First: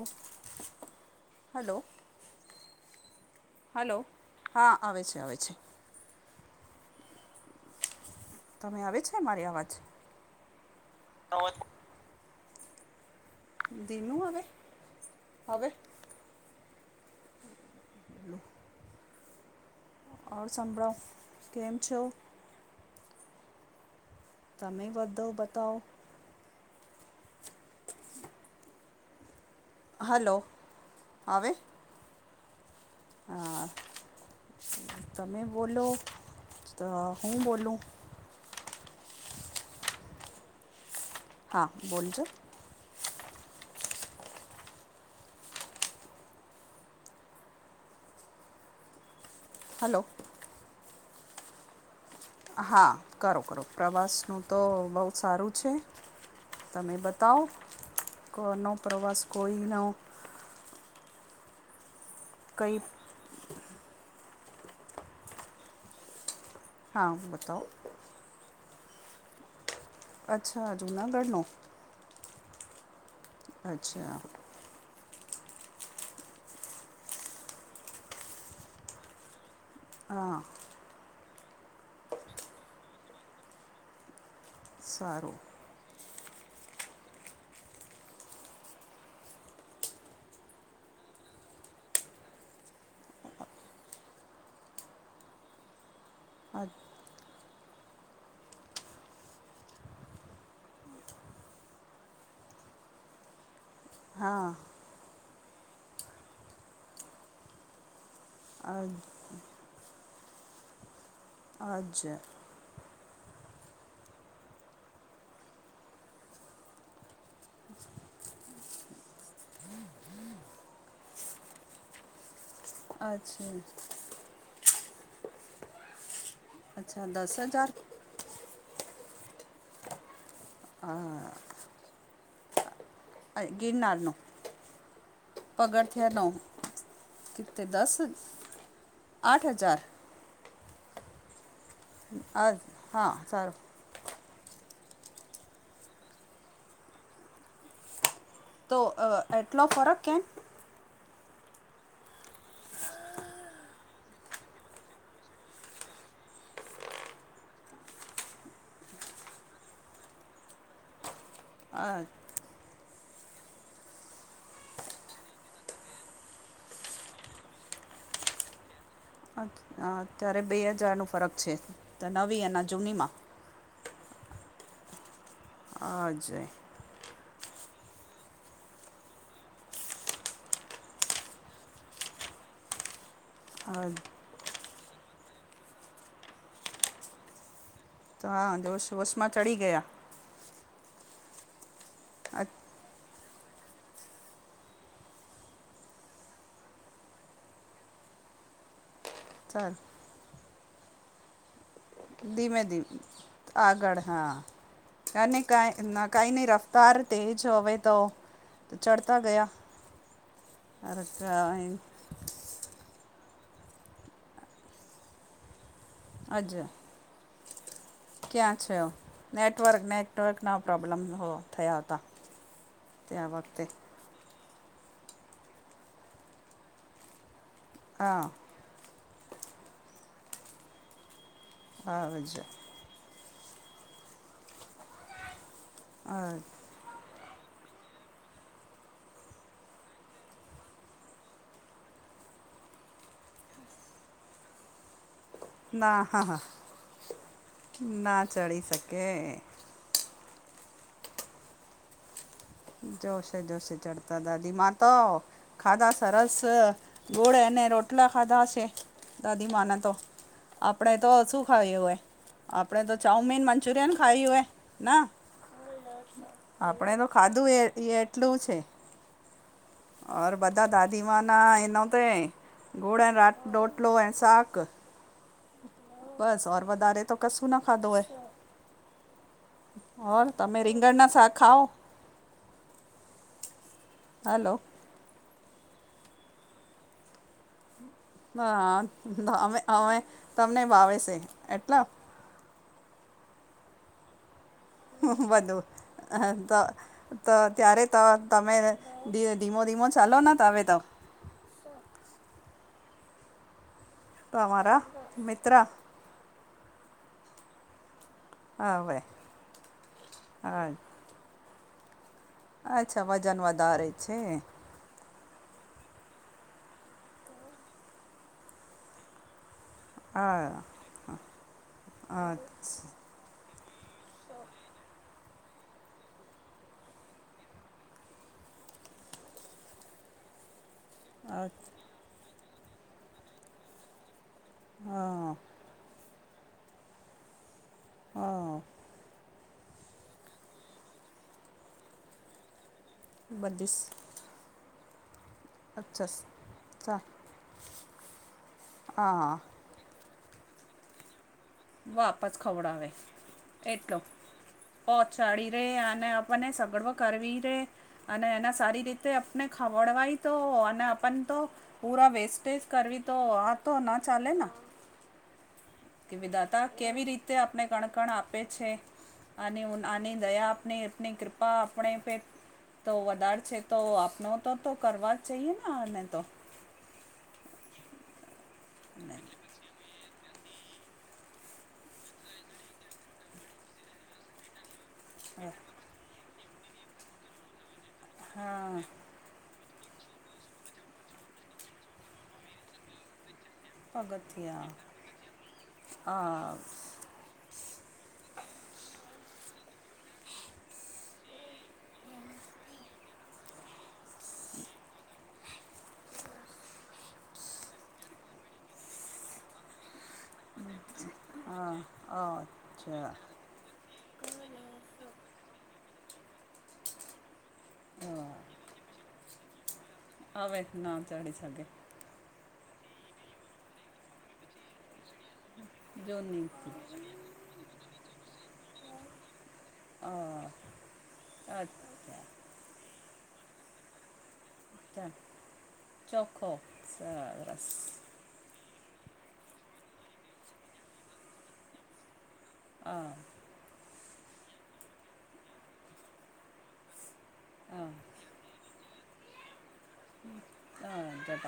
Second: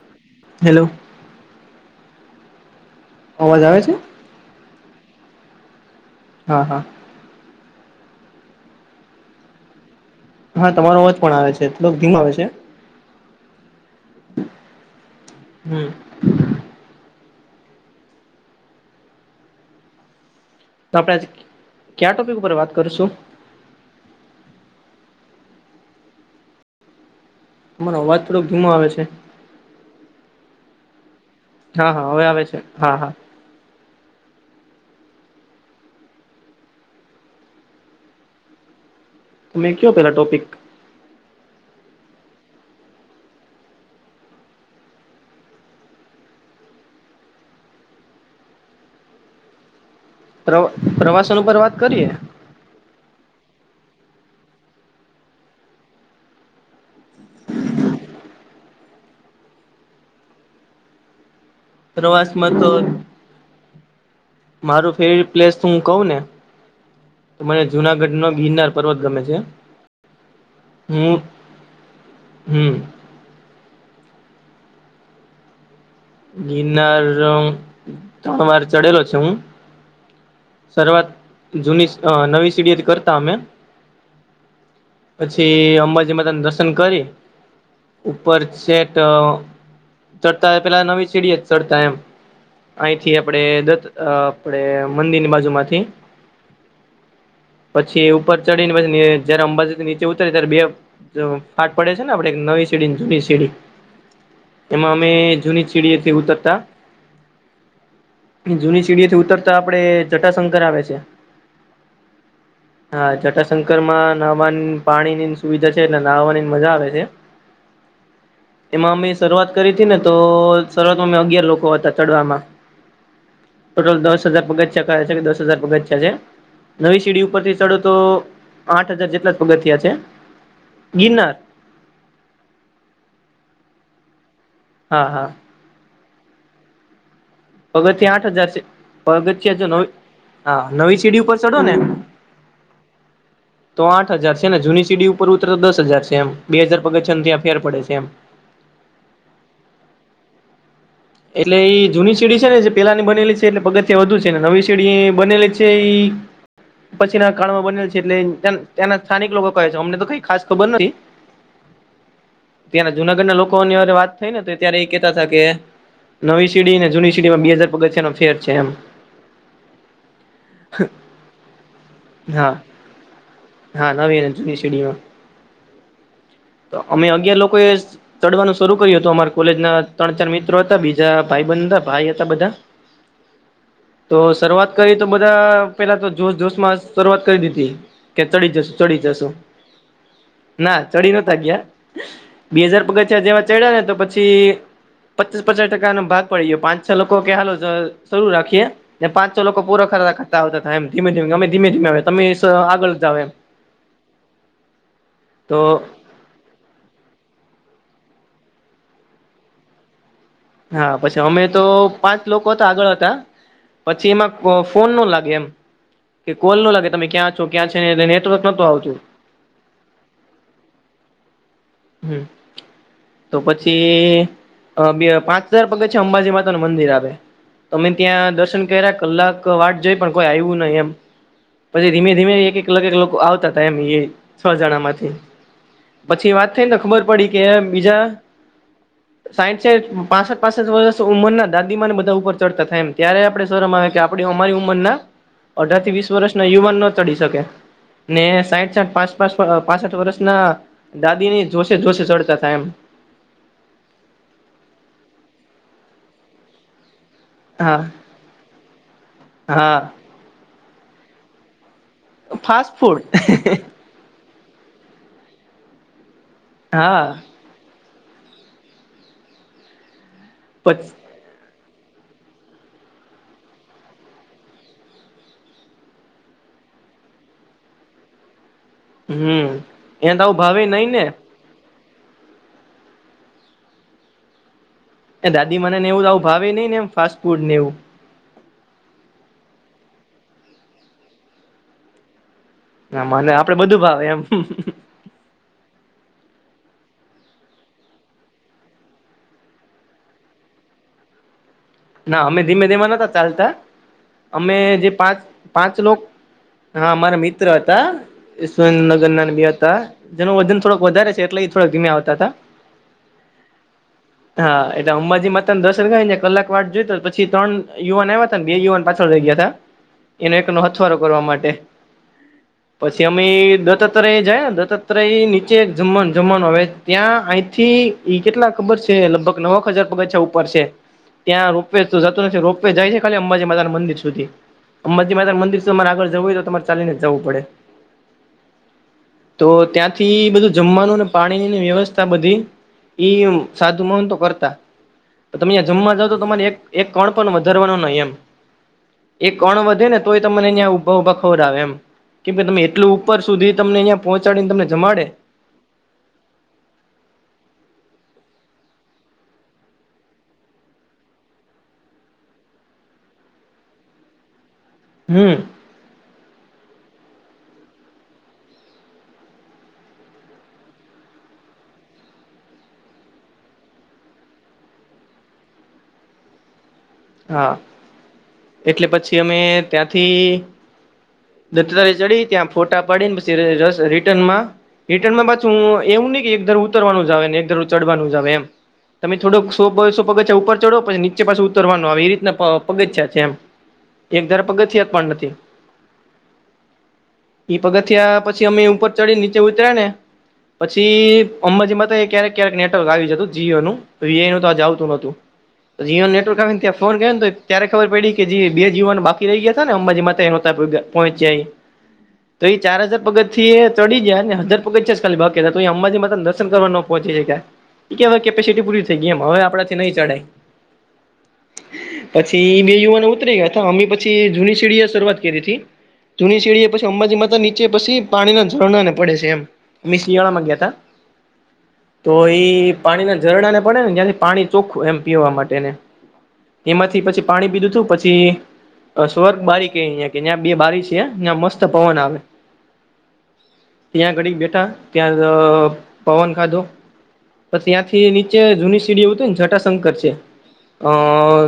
હ. Hello. Hello અવાજ આવે છે હલો હા આવે છે આવે છે. હા હા. તમે આવે છે મારી અવાજ. હા તમારો અવાજ પણ આવે છે ધીમ આવે છે. દીનું આવેવે. હમ. હમ. સમભ્ર. આપડે આજે ક્યા ટોપિક ઉપર વાત કરશું. તમે બધો બતાવ. અમારો અવાજ થોડોક ધીમો આવે છે. હલો હવે. હા હાવે આવે છે હા હા. હ તમે બોલો તો હું બોલું. તમે કયો પેલા ટોપિક. હા બોલજો. હલો. પ્ર પ્રવાસન ઉપર વાત કરીએ. હા કરો કરો પ્રવાસનું તો બહુ સારું છે. તમે બતાવ કોનો પ્રવાસ કોઈનો. પ્રવાસમાં તો કંઈ મારું ફેવરિટ પ્લેસ હું કઉ ને. હા મને બતાવો જુનાગઢ નો ગિરનાર પર્વત ગમે છે. અચ્છા હું જુનાગઢનો. હમ. અચ્છા. ગિરનાર તણ વાર ચડેલો છે હું. હા. શવાત જૂની નવી સીડીયત કરતા અમે. સારું પછી અંબાજીમાં તને રસ. ઉપર સેટ ચ. પેલા નવી સીડી જ ચડતા એમ. અહીંથી આપણેે દત આપણેે મંદિરની બાજુ માંથી. હ. પછી ઉપર ચડી ને, પછીને જયારે અંબાજી થી નીચે ઉતરી ત્યારે બે ફાટ પડે છે ને, આપે નવી સીડી, જૂની સીડી. હા. એમાં અમે જૂની ચીડીથી ઉતરતા, જૂની અજ ચીડીથી ઉતરતા. આપડે જટાશંકર આવે છે. આજે. હા, જટાશંકર માં નહાવાની પાણી નીની સુવિધા છે, એટલે નહાવાની મજા આવે છે. એમાં અમે શરૂઆત કરી હતી ને. તો શરૂઆતમાં અમે અગિયાર લોકો હતા ચડવામાં. અચ્છા. ટોટલ દસ હજાર પગથિયાં છે કે, દસ હજાર પગથિયાં છે, નવી સીડી દસ ઉપરથી હજાર ચડો તો. આઠ હજાર જેટલા પગથિયા છે. હા. ગિરનાર ગિરનારનું. હા, હા. પગથિયાનો. દસ પગથિયાં આઠ હજાર આઠ પગથિયાં જો હજાર ને, હા, નવી સીડી ઉપર ચઢો ને. અ હા, સારું. તો આઠ હજાર છે ને, જૂની સીડી ઉપર ઉતર તો દસ હજાર છે, એમ બે હજાર પગથિયાં છે, ત્યાં ફેર પડે છે એમ. તો એટલો ફરક કેમ? એટલે એ જૂની સીડી છે ને, જે પેલા ની બનેલી છે, એટલે પગથિયા વધુ છેને, નવી સીડી બનેલી છે એ. પછી ના કાળમાં બનેલ છે, એટલે ત્યાં સ્થાનિક લોકો કહે છે, અમને તો કઈ ખાસ ખબર નથી. [unintelligible] આઠ. ત્યાં જુનાગઢ ના લોકો ની વાત થઈ ને, તો ત્યારે એ કેતા હતા કે. નવી સીડી ને, જૂની સીડીમાં બે હાજાર પગચિયાનો ફેર છે એમ. અ અત્યારે બે હજારનું ફરક છે, તો નવી હા અને જૂનીમાં હા, નવીન શડીમાં. હ, અજય. અમે અગિયાર લોકોએ ચડવાનું શરૂ કર્યું હતું, અમારે કોલેજ ના ત્રણ-ચાર મિત્રો. બીજા ભાઈ-બંધ હતા, ભાઈ હતા બધા. હ. તો શરૂઆત કરી તો, બધા પેલા તો જોશ જોશ માં શરૂઆત કરી દીધી. કે તો ચડી હા જસુ, જોશ ચડી જશુ વોશમાં ચડી ગયા ના ચડી, નતા ગયા. અચ્છા. બે હજાર પગથીયા જેવા ચડ્યા ને, તો પછી પચાસ-પચાસ ટકા નો ભાગ પડી ગયો, પાંચ-છ લોકો કે, હાલો શું રાખી ને પાંચ. લોકો અચ્છા પૂરા ખરા કરતા હતા, એમ ધીમે-ધીમે અમે ધીમે-ધીમે. ધીમે ધી આગળ, હા, કહી તો કના. કાઈ નહી રફતાર, તેજ હોવે તો, ચડતા ગયા. હા, અરે પછી અમે તો. પાંચ લોકો હતા, આગળ હતા, પછી એમાં ફોન નો લાગે એમ. કે કોલ અજ નો લાગે, તમે ક્યાં છો? ક્યાં છે ને, નેટવર્ક ક્યાં નોતો છે આવતું. નેટવર્ક, નેટવર્કના પ્રોબ્લેમ થયા હતા. હમ, ત્યાં તો વખતે પછી. અ બે-પાંચ હજાર પગથિયાં છે, અંબાજી માતા નું મંદિર આવે, તમે હા ત્યાં દર્શન કલાક વાટ જોઈ પણ કોઈ આવ્યું નહી, એમ પછી હજ ધીમે-ધીમે એકલોકો આવતા હતા, એમ એ છ જણા માંથી પછી વાત. એટલ ખબર પડી કે બીજા સાહીસેજ પાસઠ પાસઠ વરસ ઉંમર ના દાદીમા ને બધા ઉપર ચડતા થાય એમ ત્યારે આપડે શરમ આવે કે આ પડે અમારી ઉંમરના અઢાર થી ના વીસ હા વરસ હા ના યુવાન ન ચડી શકે ના ને ચડી સાહીઠ સાઠ શકે પાંચ પાંચ પ અ પાસઠ વર્ષ ના દાદી ને જોશે જોશે ચડતા તા એમ. જોશે જોશે ચઢતાતા દાદી મા તો ખાધા સરસ ગોળે એને હા રોટલા ખાધા હશે દાદી માને હા તો. આપડે તો શું ખાયું હે ફાસ્ટ આપડે તો ફૂડ ચાઉમીન, મંચુરિયન ખાયુ હે. ના આપડે તો હા ખાધું એ એટલું છે. ઔર બધા પછ દાદીમાંના એનોતે ગુળ રાત ડોટલો એન સાક. બસ ઓર વધારે તો કસું ના ખાધો એ. હમ એને તો ઓર આવું તમે ભાવે નહી રીંગણ ને ના શાક ખાઓ હલો. એ દાદી મા નેવું આવું ભાવે નઈ ને એમ ફાસ્ટ ફૂડ નેવું. હા તો અમે અમે તમને ભાવે સે એટલા ના મને આપડે બધું ભાવે એમ. બધું હ તો તો ત્યારે તો તમે ધી ધીમો ધીમો ચાલો ને તમે તો. ના અમે ધીમે ધીમે નતા ચાલતા તો અમે અમારા જે પાંચ મિત્ર પાંચ લોક હા મારા મિત્ર હતા હવે સુરેન્દ્રનગર ના બે હતા જેનું વજન હા થોડોક વધારે છે એટલે ઈ થોડા ઘીમે આવતા તા. અચ્છા વજન વધારે છે. હ એટા અંબાજી મા તન દર્શન કરાઈન એક કલાક વાટ જોતો પછી ત્રન યુવાન આય્વા તાન બે યુવાન પાછળ રહી ગ્યાતા. એનો એકનો હા હથવારો કરવા માટે હા પછી એમ અમે દત્તાત્રય જયાને દત્તાત્રય નીચે એક જમાન જમનું આવે ત્યાં અહીંથી ઈ કેટલા ખબર છે લગભગ નવક હજાર પગથ્યા ઉપર છે. ત્યાં રોપવે તો જતું નથી રોપ જાય છે ખાલી અંબાજી માતા ના મંદિર સુધી અંબાજી હા માતાન મંદિર તમાર આગળ જવું હોય તો તમારે ચાલી ને જવું પડે. હા. તો ત્યાંથી બધું જમવાનુંને પાણીનીન વ્યવસ્થા બધી ઇમ બધીસ સાધુ મહંતો કરતા તો તમે અયાં જમવા જાવ અચ્છા તો તમારે એક એક સા કણ પણ વધારવાનો નહી એમ હા એક કણ વધે ને તોય તમને ન્યાં ઊભા ઉભા ખવરાવે એમ. કે વાપસ ભે તમે ખવડાવે એટલું ઉપર સુધી તમને એટલો અહિયા પહોંચાડીન તમને જમાડે પહોંચાડી રે અને આપણને સગડવો કરવી રે. અને એના સારી રીતે આપને ખવડવાય તો અન આપન તો પૂરા વેસ્ટેજ કરવી તો આ તો ના ચાલે ના. હમ. કે વિદાતા કેવી રીતે આપને કણકણ આપે છે. આનેઉન આની દયા આપની અપને કૃપા આપણેે પે તો વધાર છે તો આપનો તો તો કરવા જ જઈએ ને આને તો. હા એટલે પછી અમે ત્યાંથી દત્તારી ચડી ત્યાં ફોટા પાડી ન પછી રરસ રિટર્ન માં રિટર્નમાં પાછું એવું નહિ કે એક ધરું ઉતરવાનું જ આવે ને એક ધરું ચડવાનું જ આવે એમ હા તમે થોડોક સોબસો પગથ્યા ઉપર ચડો પછી નીચે પાસુ ઉતરવાનો આવે એ રીતના પ પગથ્યા છે એમ. એક ધારા પગથિયા પગથિયાત પણ નથી. આ ઈ પગથીયા પછી અમે ઉપર ચડીન નીચે ઉતર્યા ને પછી અંબાજી માતાએ ક્યારેક ક્યારેક નેટવર્ક આવી જતું જીઓનું. વીઆઈ નું તો આ જ આવતું નોતું તો જીઓન નેટવર્ક આવેને ત્યાં ફોન કર ને તો ત્યારે ખબર પડી કે જે બે યુવાન બાકી રહી ગયા હતા ને અંબાજી માતે નોતા વધ્યા પહોંચ્યા હિ આ તો એ ચાર હજાર અચ્છા પગ થી એ ચડી જાય ને દસ પગથિયા જ બાકી હતા અંબાજી મા દર્શન કરવા ન પહોચી હક્યા કે હવે કેપેસિટી પૂરી થઈ ગઈ એમ હવે આપડે હવે નામ ચડીયુ સાથે પછી બે યુવાનો ઉતરી ગયા હતા અમે પછી જૂની સીડીએ શરૂઆત કરી હતી. જૂની સીડીએ જૂનીથી પછી અંબાજી માતા નીચે પછી પાણીના ઝરણા ને પડે છે એમ અ મિસલી વાળા માંગ્યા હતા. તો અચ્છા એઈ પાણીના ઝરણા ને પડે ને જ્યાંથી પાણી ચોખ્ખું એમ પીવા માટે ને ચોખ્ખું એમાંથી પછી પાણી પીધું તું પછી થી સ્વર્ગ બારીક એ કે જ્યાં બે બારી છે ત્યાં મસ્ત પવન આવે હા. ત્યાં ઘડી બેઠા ત્યાં અ પવન ખાધો પછી અ ત્યાંથી નીચે જૂની સીડી ઉતરૂ ને જટાશંકર છે. અ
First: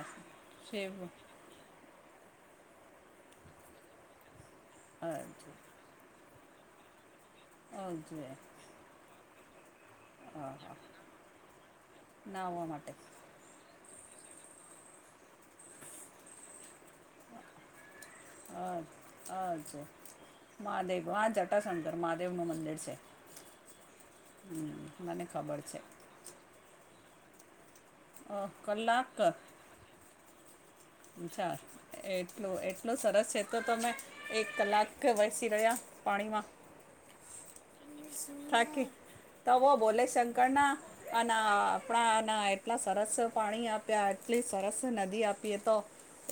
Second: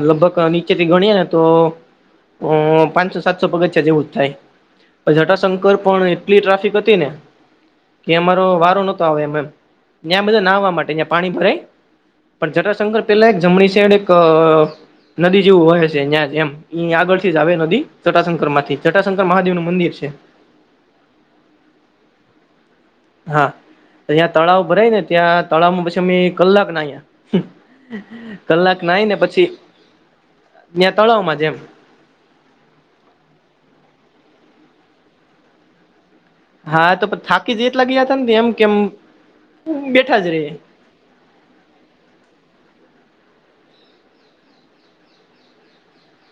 લગભગ નીચેથી સેવ ગણીએ ને અ તો અ પાંચસો સાતસો પગથીયા છે જેવું જ થાય અજે જટાશંકર પણ, કેટલી ટ્રાફિક હતી ને કે અજે અમારો વારો નતો આવે એમ એમ ત્યાં બધા નાહવા આહા માટે તું પાણી ભરાય પણ નાહવા માટે જટાશંકર પેલા એક જમણી સાઇડ એક એક નદી જેવું વહે છે જ્યાં એમ ઇ આગળથી જ આવે નદી જેટાશંકર અ માંથી ચટાશંકર મહાદેવ નું અજે મંદિર છે. મહાદેવ હા જટાશંકર મહાદેવનું મંદિર છે. હા ત્યાં તળાવ હમ ભરાય ને મને ત્યાં ખબર છે તળાવમાં પછી અમે કલાક નાહીંએ કલાક નાહી ને પછી ત્યાં તળાવમાં જેમ અચ્છા [unintelligible] એટલું એટલું સરસ છે તો તમે એક કલાક વરસી રહ્યા પાણીમાં હા તો થાકી જ એટલા ગયા હતા ને એમ કેમ થાકી તવો બોલે બેઠા જ શંકર રહીએ ના અને આપણાને એટલા સરસ પાણી આપ્યા એટલી સરસ નદી આપી હતી તો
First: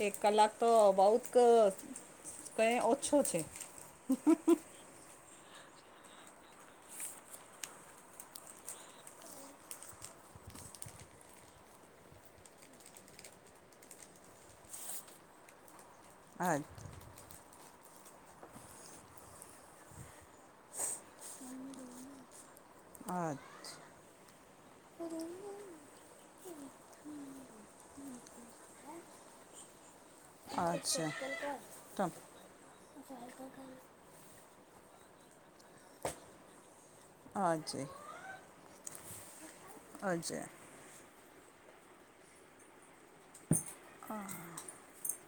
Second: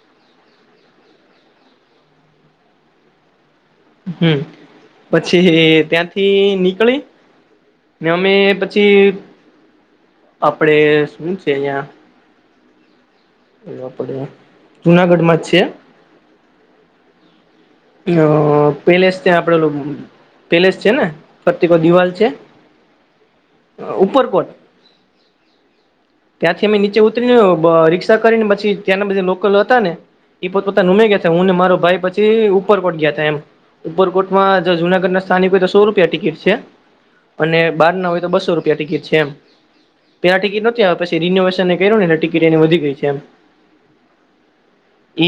એક કલાક તો બહુત કઈ ઓછો છે. હમ્મ. પછી ત્યાંથી નીકળી ને અમે પછી આપડે સુ છે અહીયા એ આપડે જુનાગઢ માં જ છે. હા. પેલું પેલેસ તે આપડે ઓલું પેલેસ છે ને પ્રતિક દિવાલ છે. આઠ અ ઉપરકોટ ત્યાંથી અમે નીચે ઉતરીને રિક્ષા કરીને પછી ત્યાંના બધ લોકલ હતા ને એ પોત પોતાના નુંમે અચ્છા ગયા હું ને મારો ભાઈ તો પછી ઉપર પોટ ગયા એમ ઉપરકોટમાં જુનાગઢ ના સ્થાનિક હોય તો સો રૂપિયા ટિકિટ છે અને અજય બાર ના હોય બસો રૂપિયા ટિકિટ છે એમ પેલા અજય ટિકિટ નથી આપતી પછી રિનોવેશનને કર્યું ને એટલે ટિકિટ એની વધી ગઈ છે એમ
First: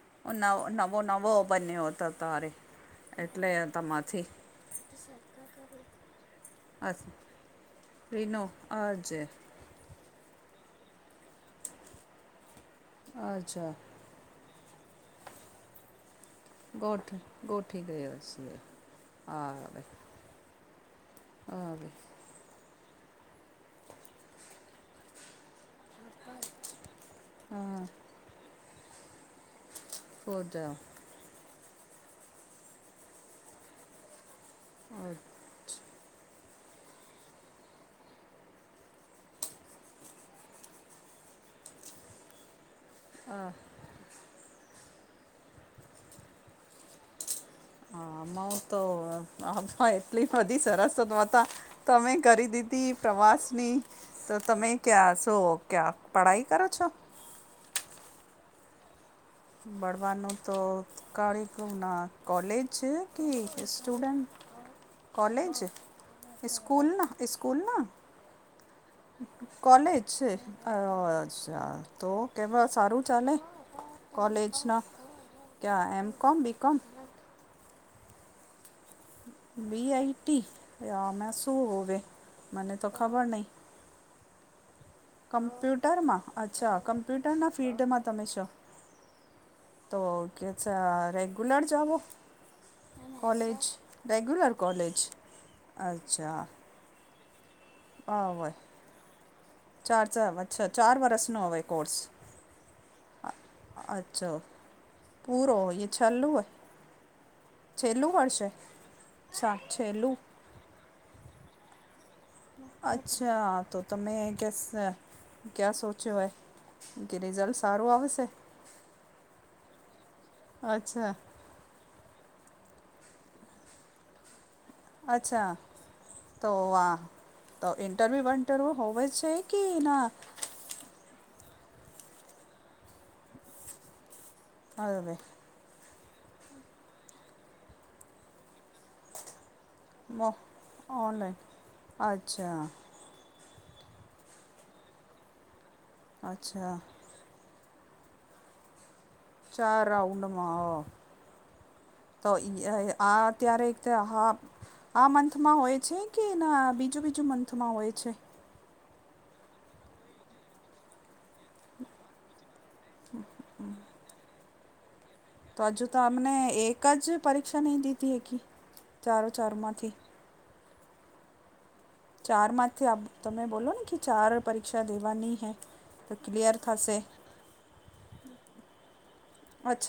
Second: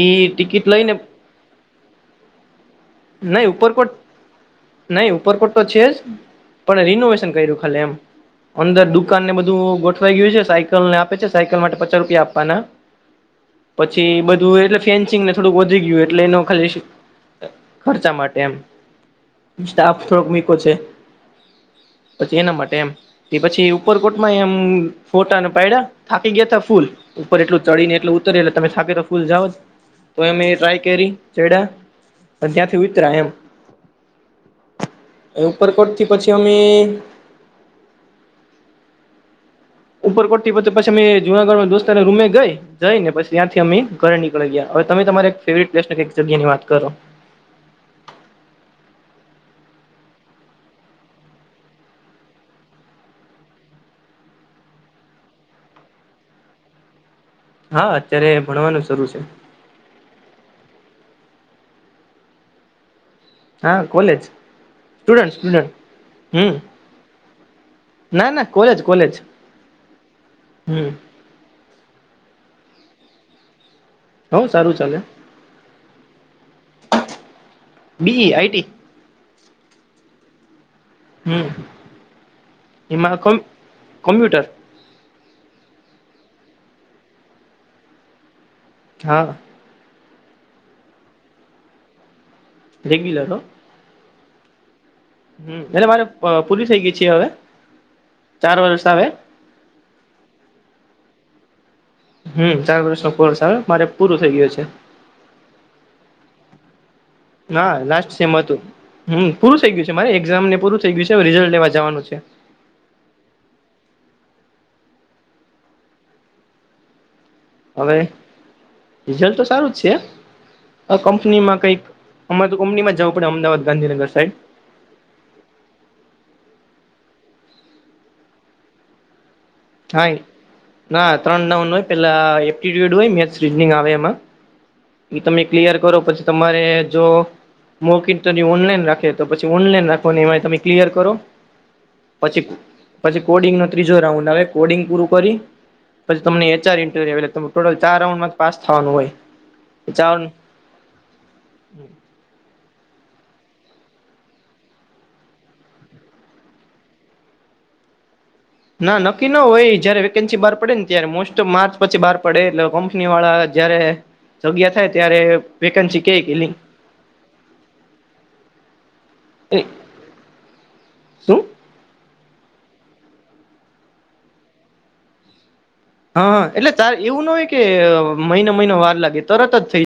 ઈ નવ ટિકિટ લઈને નવો નવો બન્યો હતો તારે એટલે નહી ઉપરકોટ તમાંથી નહી ઉપરકોટ તો છે જ પણ રિનોવેશન કર્યું ખાલી એમ રીનો અંદર અજય દુકાન ને બધું ગોઠવાઈ ગયું છે સાય કલ ને આપે છે સાયકલ માટે પચાસ રૂપિયા આપવાના. અચ્છા. પછી બધું એટલે ફેન્સિંગ ને થોડુંક વધી ગયું એટલે એનો ખલી ગોઠ ગોઠી ખર્ચા ગયા માટે એમ છીએ સ્ટાફ થોડોક મીકો છે. અ પછી એના માટે એમ પછી ઉપરકોટમાં એમ ફોટાને પાયડા થાકી ગયા તા ફૂલ ઉપર એટલું હા ચડી ને એટલ ઉતરે એટલે તમે થાકી તો ફૂલ જાઓ, તો એમ એ સોજાઓ ટ્રાય કરી ચયડા ત્યાંથી ઉયાતરા એમ. ઉપરકોટ થી પછી અમે, ઉપરકોટ થી પછી પછી અમે જુનાગઢમાં દોસ્તને રૂમે ગઈ જઈ ને પછી ત્યાંથી અમે, ઘ નીકળી ગયા હવે તમે તમારે એક ફેવરિટ પ્લેસ કે એક જગ્યા ની વાત કરો. અમાવ તો અ એટલી બધી સરસતો ન હતા તમે કરી દીધી પ્રવાસની તો તમે ક્યાં શો ક્યાં પઢાઈ કરો છો? હા અત્યારે ભણવાનું શરૂ છે. ભળવાનું તો કાળીપુર ના કોલેજ તુયી હા college student student college student હમ સ્કૂલના સ્કૂલ ના ના ના કોલેજ કોલેજ કોલેજ છે હમ અચ્છા તો તમારે સારું ચાલે હવ સારું કોલેજના ચાલે ક્યાં એમ કોમ બી કોમ બી ઈ આઈટી બીઆઈટી અમે હમ શું હોવે મને તો ખબર નઈ કોમપ્યુટર કમ્પ્યુટરમાં અચ્છા કમ્પ્યુટરના ફિલ્ડમાં તમે છો હા તો કે છે રેગુલર જાવો રેગ્યુલર કોલેજ? રેગ્યુલર કોલેજ હું એટલે મારે અ અચ્છા પૂરી થઇ ગઈ છે હવે હવે ચાર વર્ષ આવે ચાર ચ અચ્છા ચાર વરસનો હવે કોર્સ હમ્મ ચાર વર્ષનો કોર્સ આવે મારે પૂરો થઇ અચ્છા ગયો છે. પૂરો ઇ છેલુ એ ના છેલ્લું લાસ્ટ સેમ વર્ષ અતું હમ્મ પૂરું થઇ ગયું છે મારે એક્ઝામ ને પૂરું થઇ ગયું છે અવે રિઝલ્ટ લેવા જાવાનું છે. અચ્છા તો તમે કેસ ક્યા સોચ્યો એ કે રિઝલ્ટસ અવે રિઝલ્ટ તો સારું જ છે અ અચ્છા કંપનીમાં કંઈક અમા તો કંપનીમાં જાવું પડે અમદાવાદ ગાંધીનગર સાઈડ અચ્છા તો આ તો ઇન્ટરવ્યૂ બન્ટરવ્યૂ હોવે છે ઈ હાઇ ના ત્રણ નવનો હોય પેલા એપ્ટિટ્યુડ હોય મેથ્સ રીજનિંગ આવે એમાં હવે એ તમે ક્લિયર કરો પછી તમારે જો મોક ઇન્ટરવ્યૂ ઓનલાઈન રાખે ખે તો પછી ઓનલાઈન રાખવાની મો એમાંય તમે ક્લિયર કરો ઓનલાઈન પછી અચ્છા પછી કોડિંગ નો ત્રીજો રાઉન્ડ આવે કોડિંગ પૂરું કરી પછી તમને એચઆર અચ્છા ઇન્ટર આવે એટલે તમે ટોટલ ચાર રાઉન્ડમાંથી પાસ થાવાનું હોય ચાર રાઉન્ડમાં અ તો ઇ અ આ અત્યારે એક તે હા આ મંથમાં હોય છે કે ના બીજું બીજું મંથમાં હોય છે? ના નક્કી ન હોય જયારે વેકન્સી બાર પડે ને ત્યારે મોસ્ટ ટ માર્ચ પછી બાર પડે એટલે કંપની વાળા જ્યારે જગ્યા થાય ત્યારે તો હજુ તો વેકન્સી કે અમને એક જ પરીક્ષા નઈ દીધી એકી ચારો ચાર માંથી શું ચાર માંથી આપ તમે બોલો ને કે ચાર પરીક્ષા દેવા ની હૈ હા એટલે તાર એવું ન હોય કે મહિનો મહિનો વાર લાગે તરત જ અચ્છા થઈ